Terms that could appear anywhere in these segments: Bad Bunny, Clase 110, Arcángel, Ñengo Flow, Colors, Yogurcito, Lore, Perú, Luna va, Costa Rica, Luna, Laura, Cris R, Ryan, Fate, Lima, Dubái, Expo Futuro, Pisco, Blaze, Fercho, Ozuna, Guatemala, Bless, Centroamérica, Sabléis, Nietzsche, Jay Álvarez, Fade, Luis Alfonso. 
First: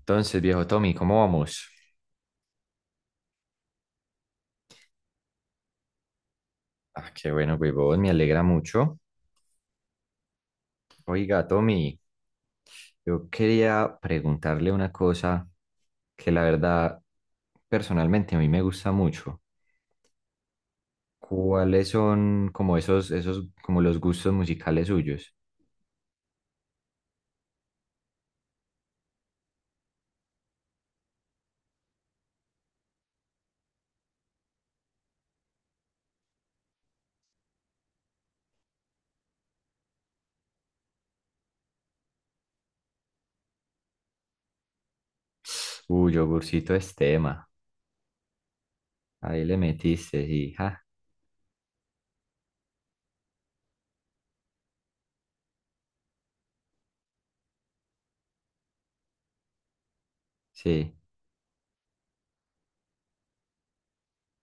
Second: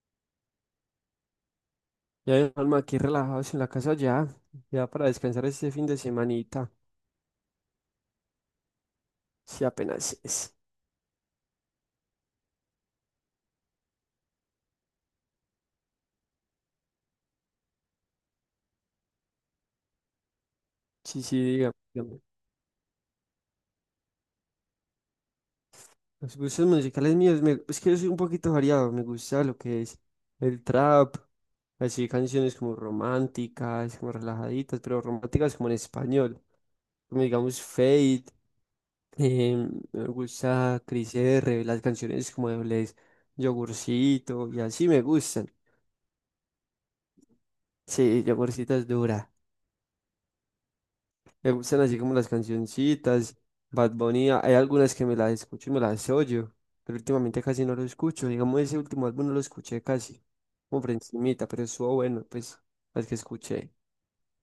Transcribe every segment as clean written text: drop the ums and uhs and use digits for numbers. Entonces, viejo Tommy, ¿cómo vamos? Ya, alma, aquí relajados en la casa ya, ya para descansar este fin de semanita, Ah, qué bueno, huevón, me alegra mucho. si apenas es. Oiga, Tommy, yo quería preguntarle una cosa que la verdad, personalmente a mí me gusta mucho. Sí, sí, dígame. ¿Cuáles dígame. son como esos, como los gustos musicales suyos? Los gustos musicales míos, es que yo soy un poquito variado, me gusta lo que es el trap, así canciones como románticas, como relajaditas, pero románticas como en español, como digamos Fade, me gusta Cris R, las canciones como de Bless, Yogurcito, y así me gustan. Uy, yogurcito Estema, Sí, Yogurcito es dura. ahí le metiste, sí, ja, Me gustan así como las cancioncitas, Bad Bunny, hay algunas que me las escucho y me las oyo, pero últimamente casi no lo escucho, digamos ese último álbum no lo escuché casi, como por sí. encimita, pero estuvo bueno, pues, las que escuché,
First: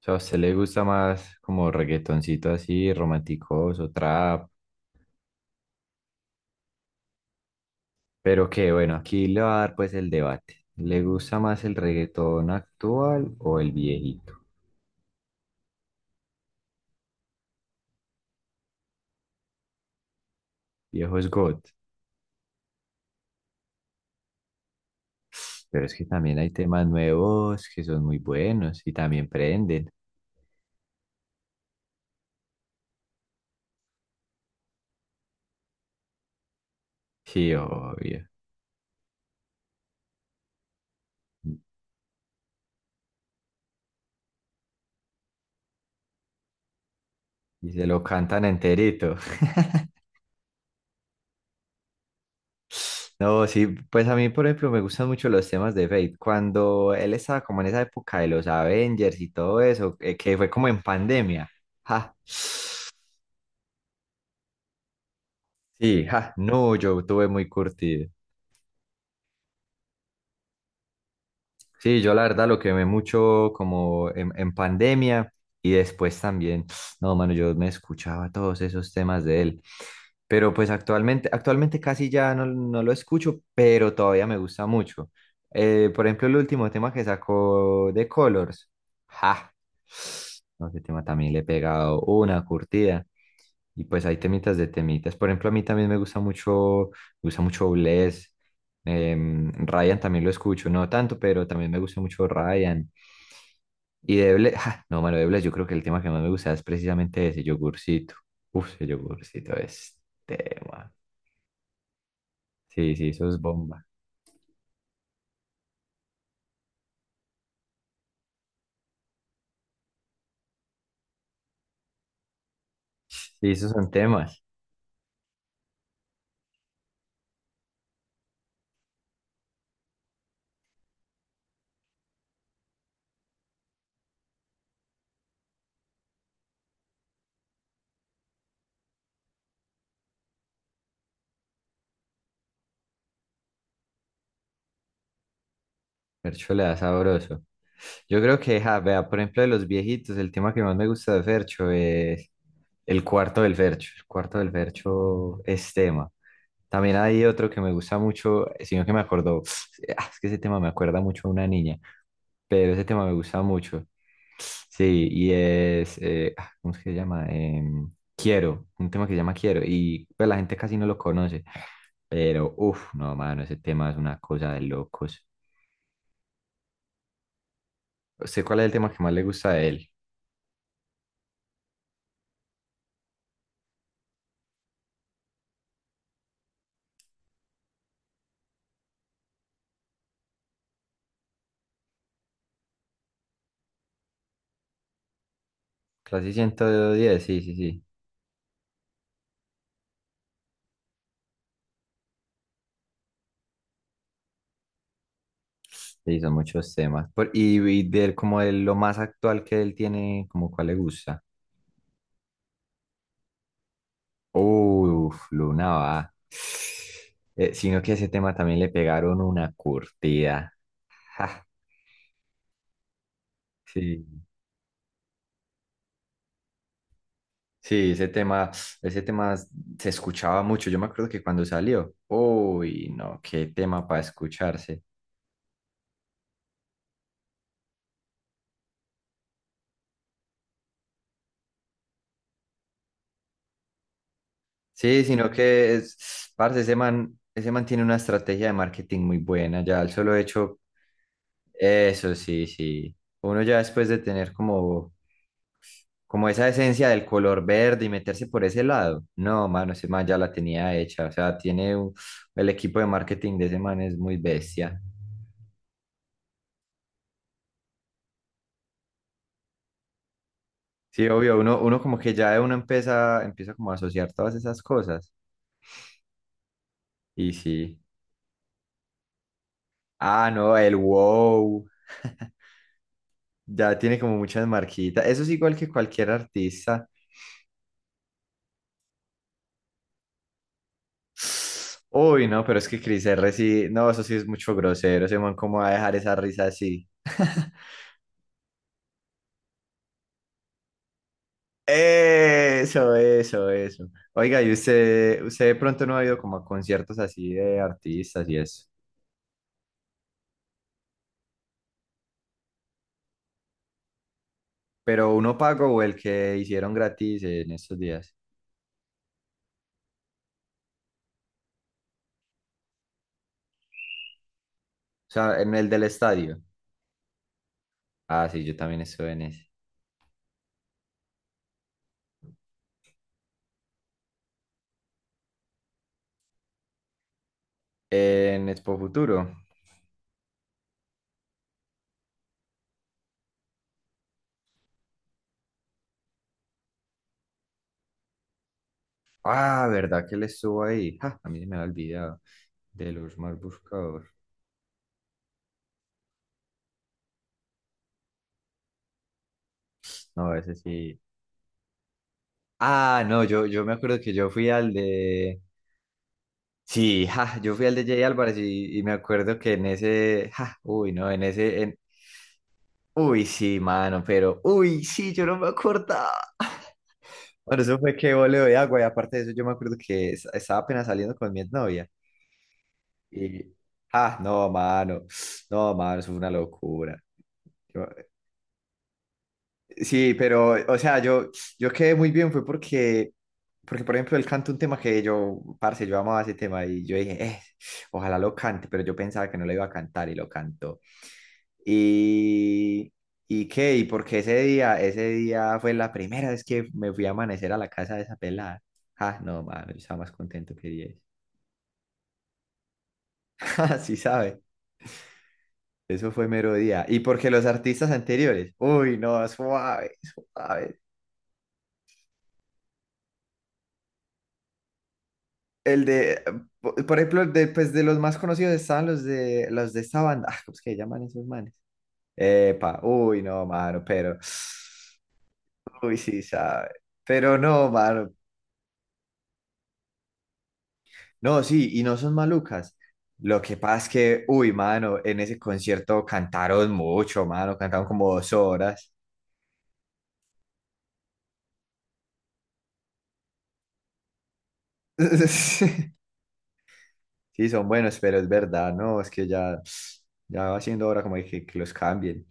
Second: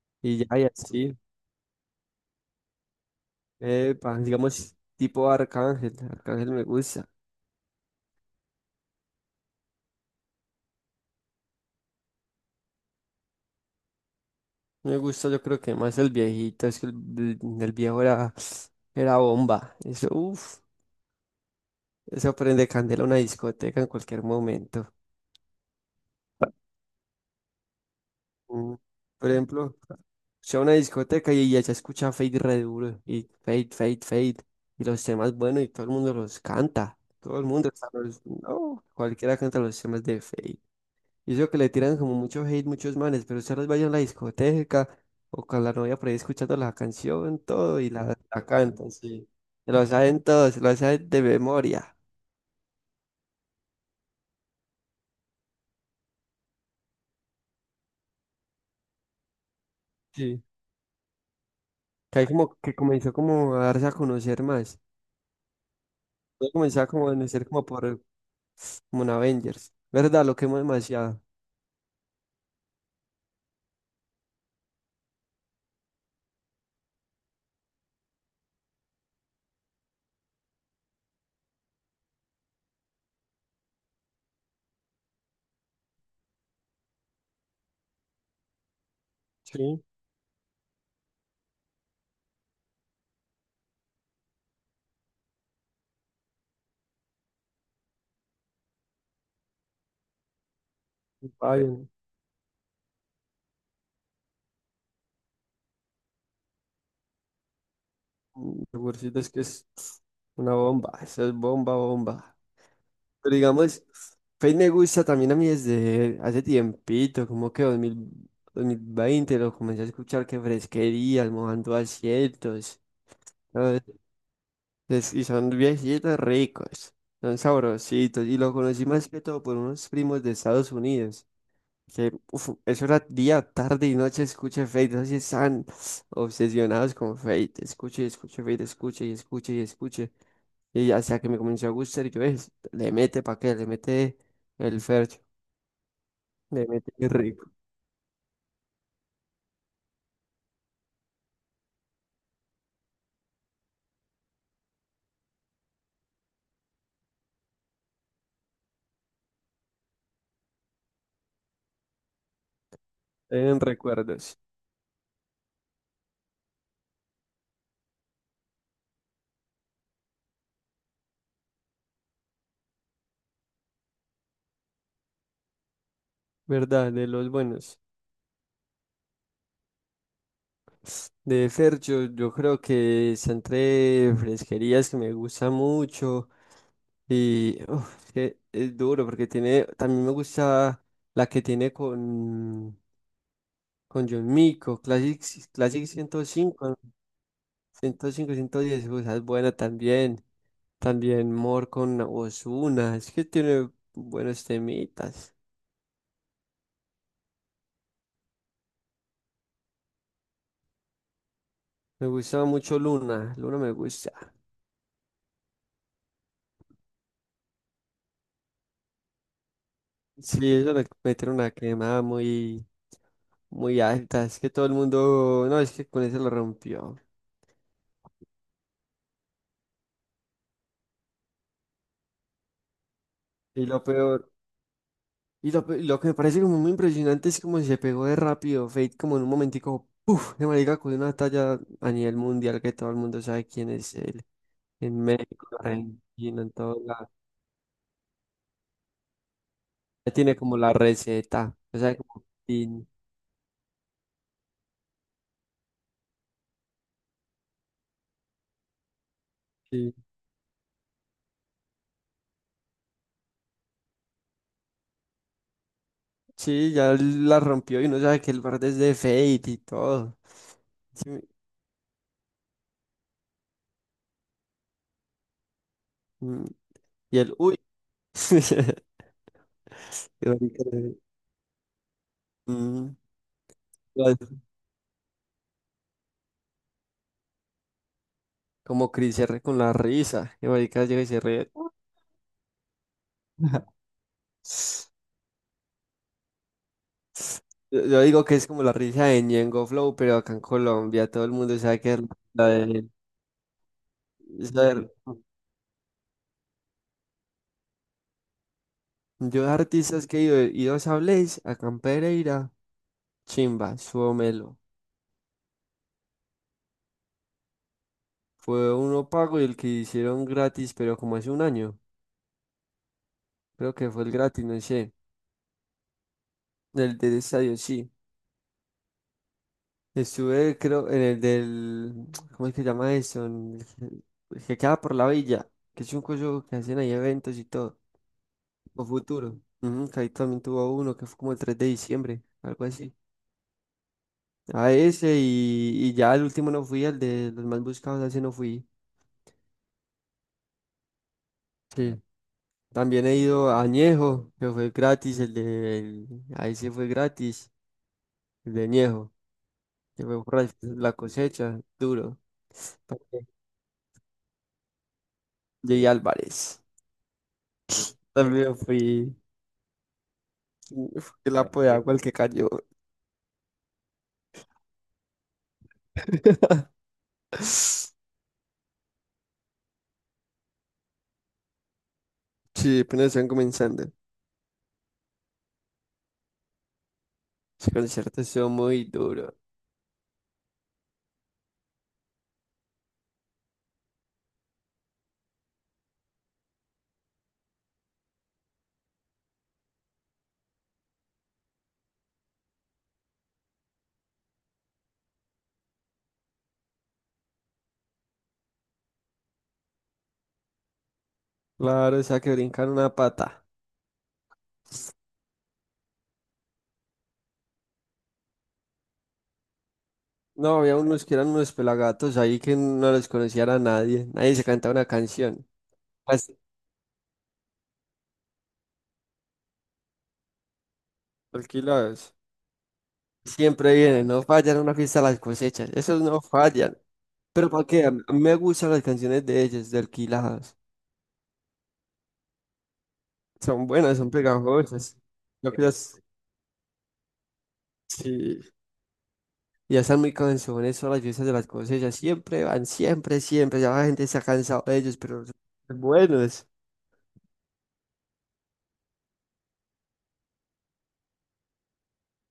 O sea, ¿a usted y le ya, y gusta así, más como reggaetoncito así, romanticoso, epa, trap? digamos, tipo Arcángel, Arcángel Pero que bueno, aquí le va a dar pues el debate. ¿Le gusta más el reggaetón actual o el viejito? me gusta yo creo que más el viejito, es que el viejo era bomba, eso, uff, Viejo es God. eso prende candela a una discoteca en cualquier momento. Pero es que también hay temas nuevos que son muy Mm, buenos y también Por ejemplo, prenden. sea una discoteca y ya se escucha Fade re duro, y Fade, Fade, Fade, y los temas buenos y todo el mundo los canta, todo el Sí, mundo, obvio. no, cualquiera canta los temas de Fade. Y eso que le tiran como mucho hate muchos manes, pero se los vayan a la discoteca o con la novia por ahí escuchando la canción, Y todo, se y lo la, cantan la cantan, enterito. sí. Se lo saben todos, se lo saben de memoria. No, sí, pues a mí, por ejemplo, me gustan mucho los temas de Fate. Cuando él estaba como en esa época de los Avengers y todo eso, que Sí. fue como en pandemia. Ja. Que ahí como que comenzó como a darse a conocer más. Sí, ja. Yo No, comenzaba yo como a tuve muy conocer como por curtido. como en Avengers. ¿Verdad? Lo quemo demasiado. Sí, yo la verdad lo quemé mucho como en pandemia y después también, no, mano, yo me escuchaba todos esos temas de él, pero pues actualmente casi ya no lo escucho, pero todavía me gusta mucho. Por ejemplo, el último tema que sacó de Colors, ja, Sí, no, ese tema también le he pegado una curtida. Y pues hay temitas de temitas. Por ejemplo, a mí también me gusta mucho Bless. Ryan también lo escucho, no tanto, pero también me Biden. gusta mucho Ryan. Y de Bless, ja, no, mano, de Bless, yo creo que el tema que más me gusta es precisamente ese yogurcito. Uf, Lo ese peorcito es que yogurcito es es una bomba. tema. Eso es bomba, bomba. Sí, sí, eso Pero es digamos, bomba. Fate me gusta también a mí desde hace tiempito, como que 2020 lo comencé a escuchar que fresquería, mojando asientos. Sí, esos ¿Sabes? son temas. Y son viejitos ricos, son sabrositos. Y lo conocí más que todo por unos primos de Estados Unidos. Que, uf, eso era día, tarde y noche, escuche Fate. No sé si están obsesionados con Fate. Escuche y escuche Fate, escuche y escuche y escuche. Y hasta que me comenzó a gustar, y yo es, le mete pa' qué, le mete el Fercho, Fercho le le da mete qué sabroso. rico. Yo creo que, ja, vea, por ejemplo, de los viejitos, el tema que más me gusta de Fercho es el cuarto del Fercho. El cuarto del Fercho es tema. También hay otro que me gusta mucho, sino que me acordó, ah, es que ese tema me acuerda mucho a una niña, pero ese tema me gusta En mucho. recuerdos, Sí, y es, ¿cómo es que se llama? Quiero, un tema que se llama Quiero, y pues la gente casi no lo conoce, pero uff, no, mano, ese tema es una cosa de locos. ¿verdad? De los buenos. ¿Usted cuál es el tema que más le gusta de él? De Fercho, yo creo que está entre fresquerías que me gusta mucho. Y uf, es que es duro porque tiene, también me gusta la que tiene con John Mico, Classic, Clase 105, 110, sí, sí, sí. 105, 110, o sea, es buena también. También Mor con Ozuna, es que tiene buenos temitas. Sí, son muchos temas. Por- y de él, como de lo más actual que él tiene, como cuál le gusta. Me gustaba mucho Luna, Luna me gusta. Uf, Luna va. Sino que a ese tema también le pegaron una Sí, curtida. ellos le metieron Ja, una quemada muy, muy sí, alta, es que todo el mundo, no, es que con eso lo rompió. sí, ese tema se escuchaba mucho. Yo me acuerdo que cuando salió, uy, no, qué Y lo tema para peor, escucharse. Y lo, pe- lo que me parece como muy impresionante es como si se pegó de rápido Fate, como en un momentico, ¡puf! De marica con una talla a nivel mundial que todo el mundo sabe quién es él. En Sí, sino México, en que es, Argentina, en parce, todo lado. Ese man tiene una estrategia de marketing muy buena, ya el Ya solo tiene como hecho, la receta. O sea, eso como sí, tin, sí. Uno ya después de tener como, como esa esencia del color verde y meterse por ese lado, no, mano, ese tin. man ya la tenía hecha, o sea, el equipo de marketing de ese man es muy bestia. Sí, ya la rompió y uno sabe que el verde es de Fate y todo. Sí, Sí. obvio, uno como que ya uno empieza como a asociar todas esas cosas. mm, Y Y el, ¡uy! sí. Ah, Qué no, marica, el eh. wow. Mm, Ya tiene como muchas marquitas. Eso es igual que cualquier artista. Como Chris R con la risa. Y marica llega y se ríe. Uy, no, pero es que Cris R sí. No, eso sí es mucho grosero. Ese man, ¿cómo va a dejar esa risa así? Yo digo que es como la risa de Ñengo Flow, pero acá en Colombia todo el mundo sabe que es la de Eso, eso, eso. Oiga, y esa. usted, de pronto no ha ido como a conciertos así de artistas y eso. Yo de artistas que he ido a Sabléis, acá en Pereira, Chimba, Suomelo. Pero ¿uno pago o el que hicieron gratis en estos días? Fue uno pago y el que hicieron gratis, pero como hace un año. Creo que fue el gratis, no sé. O sea, ¿en el del estadio? El del estadio, sí. Ah, sí, yo también estuve en ese. Estuve, creo, en el del, ¿cómo es que se llama eso? En el que queda por la villa. Que es un coso que hacen ahí eventos y todo. ¿En Expo O Futuro? Futuro. Ujú, que ahí también tuvo uno que fue como el 3 de diciembre, algo así. A ese y ya el último no fui, al de los más buscados, a ese no fui. Ah, ¿verdad que le estuvo ahí? Ja, a mí se me había Sí. olvidado de También he los más ido a buscados. Añejo, que fue gratis, ahí sí fue gratis, el de Añejo, que fue No, por la ese la sí. cosecha, duro. Ah, no, yo me acuerdo que yo fui al de... Llegué Álvarez. Sí, ja, yo fui al de Jay Álvarez También y me fui. acuerdo que en ese... Ja, uy, no, Uf, en el bueno, ese... lapo de en- agua el que cayó. Uy, sí, mano, pero... Uy, sí, yo no me acordaba. Bueno, eso fue que voleo de agua y aparte de eso yo me acuerdo que estaba apenas saliendo con mi novia Sí, apenas están y... comenzando. Ah, no, mano. No, mano, eso fue una locura. Ese concierto estuvo muy duro. Sí, pero, o sea, yo quedé muy bien, fue porque, por ejemplo, él canta un tema que yo, parce, yo amaba ese tema y yo dije, ojalá lo cante", pero yo pensaba que no lo iba a cantar y lo cantó. Y, y qué, y porque ese día fue la primera vez que me fui a amanecer a la casa de esa pelada. Ah, no, mano, yo estaba más contento que 10. Claro, o sea que brincar una pata. Sí, sabe, eso fue mero día. Y porque los artistas anteriores, uy, no, suave, No, había suave. unos que eran unos pelagatos ahí que no los conocía a nadie. Nadie se cantaba una canción. El de, Las po- por ejemplo, el de, pues, de los más conocidos estaban los de esta banda. Ah, ¿cómo es que llaman esos manes? alquiladas. Epa, uy, no, Siempre mano, vienen, pero. no fallan una fiesta las cosechas. Uy, Esos sí, no sabe. fallan. Pero Pero ¿para no, qué? A mí mano. me gustan las canciones de ellos, de alquiladas. No, sí, y no son malucas. Lo que Son pasa es buenas, son que, uy, mano, pegajosas. en ese Yo creo concierto cantaron mucho, mano, cantaron como dos sí. horas. Ya están muy cansones son las fiestas de las cosechas. Siempre van, siempre, siempre. Ya la gente se ha cansado de ellos, pero son buenos. Sí, son buenos, pero es verdad, no, es que ya, ya va siendo hora como de que los cambien.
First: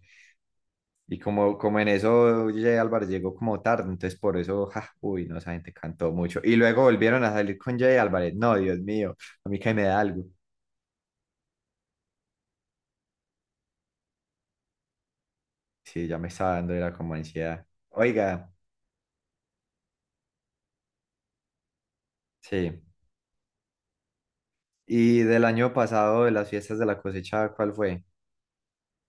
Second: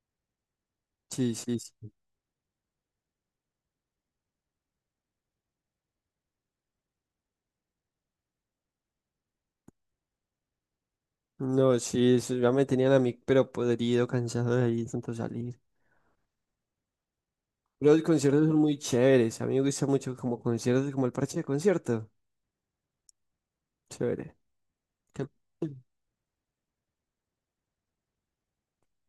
Y Sí, como, sí, como en sí. eso Jay Álvarez llegó como tarde, entonces por eso, ja, uy, no, esa gente cantó mucho. Y luego volvieron a salir con Jay Álvarez. No, Dios mío, a mí que me da algo. No, sí, eso ya me tenían a mí, pero podrido, cansado de ahí tanto salir. Sí, ya me estaba dando, era como ansiedad. Pero los conciertos Oiga, son muy chéveres. A mí me gusta mucho como conciertos, como el parche de concierto. sí. Chévere. Y Que- del año pasado, de las fiestas de la cosecha, ¿cuál fue?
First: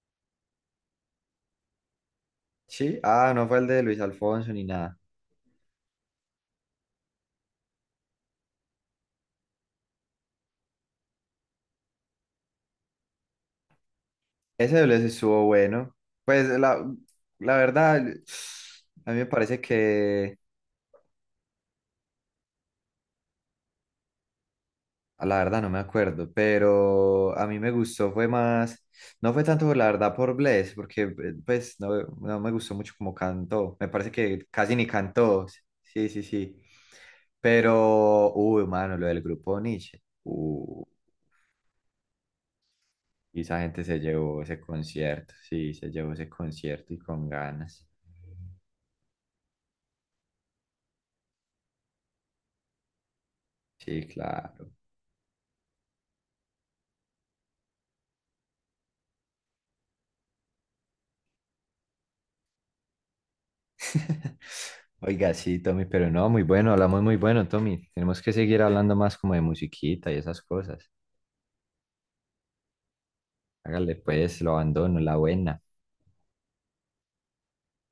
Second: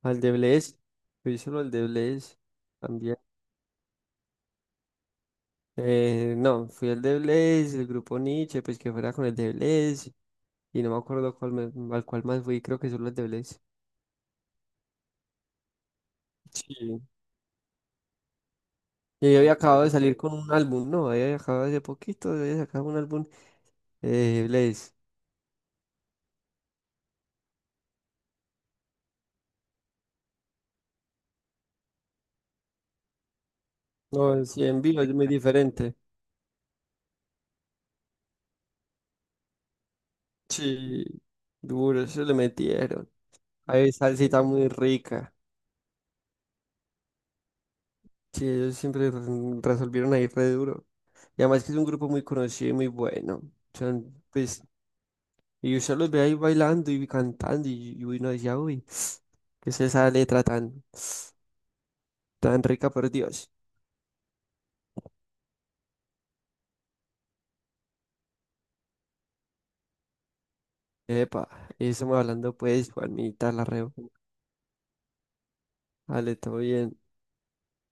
Al de Blaze. Fui solo al de Blaze Sí, también. ah, ¿no fue el de Luis Alfonso ni nada? No, fui al de Blaze, el grupo Nietzsche, pues que fuera con el de Blaze. Y no me acuerdo cuál al cual más fui, creo que solo al de Blaze. Ese de Luis estuvo bueno. Pues la, Sí. la verdad, a mí me Y yo había parece acabado de salir con que... un álbum, no, había acabado hace poquito, había sacado un álbum Blaze. Ah, la verdad no me acuerdo, pero a mí me gustó, fue más, no fue tanto por la verdad por Bless, porque pues no, no me gustó mucho como cantó, me parece que No, sí, casi en ni vivo es muy cantó, sí, diferente. sí, sí, sí. Pero, uy, mano, lo del grupo Nietzsche, Sí, duro, eso le metieron. y esa gente Hay se llevó salsita ese muy rica. concierto, sí, se llevó ese concierto y con ganas, Sí, ellos siempre resolvieron ahí re duro. Y además que es un grupo muy conocido y muy bueno. sí, Son, pues, claro. y usted los ve ahí bailando y cantando y uno decía, uy, ¿qué es esa letra tan, tan rica por Dios? Oiga, sí, Tommy, pero no, muy bueno, hablamos muy bueno, Tommy, tenemos que seguir hablando más como de musiquita y esas cosas. Epa, y estamos hablando pues, Juanita, la reo. Hágale pues, lo abandono, la buena. Vale, todo bien.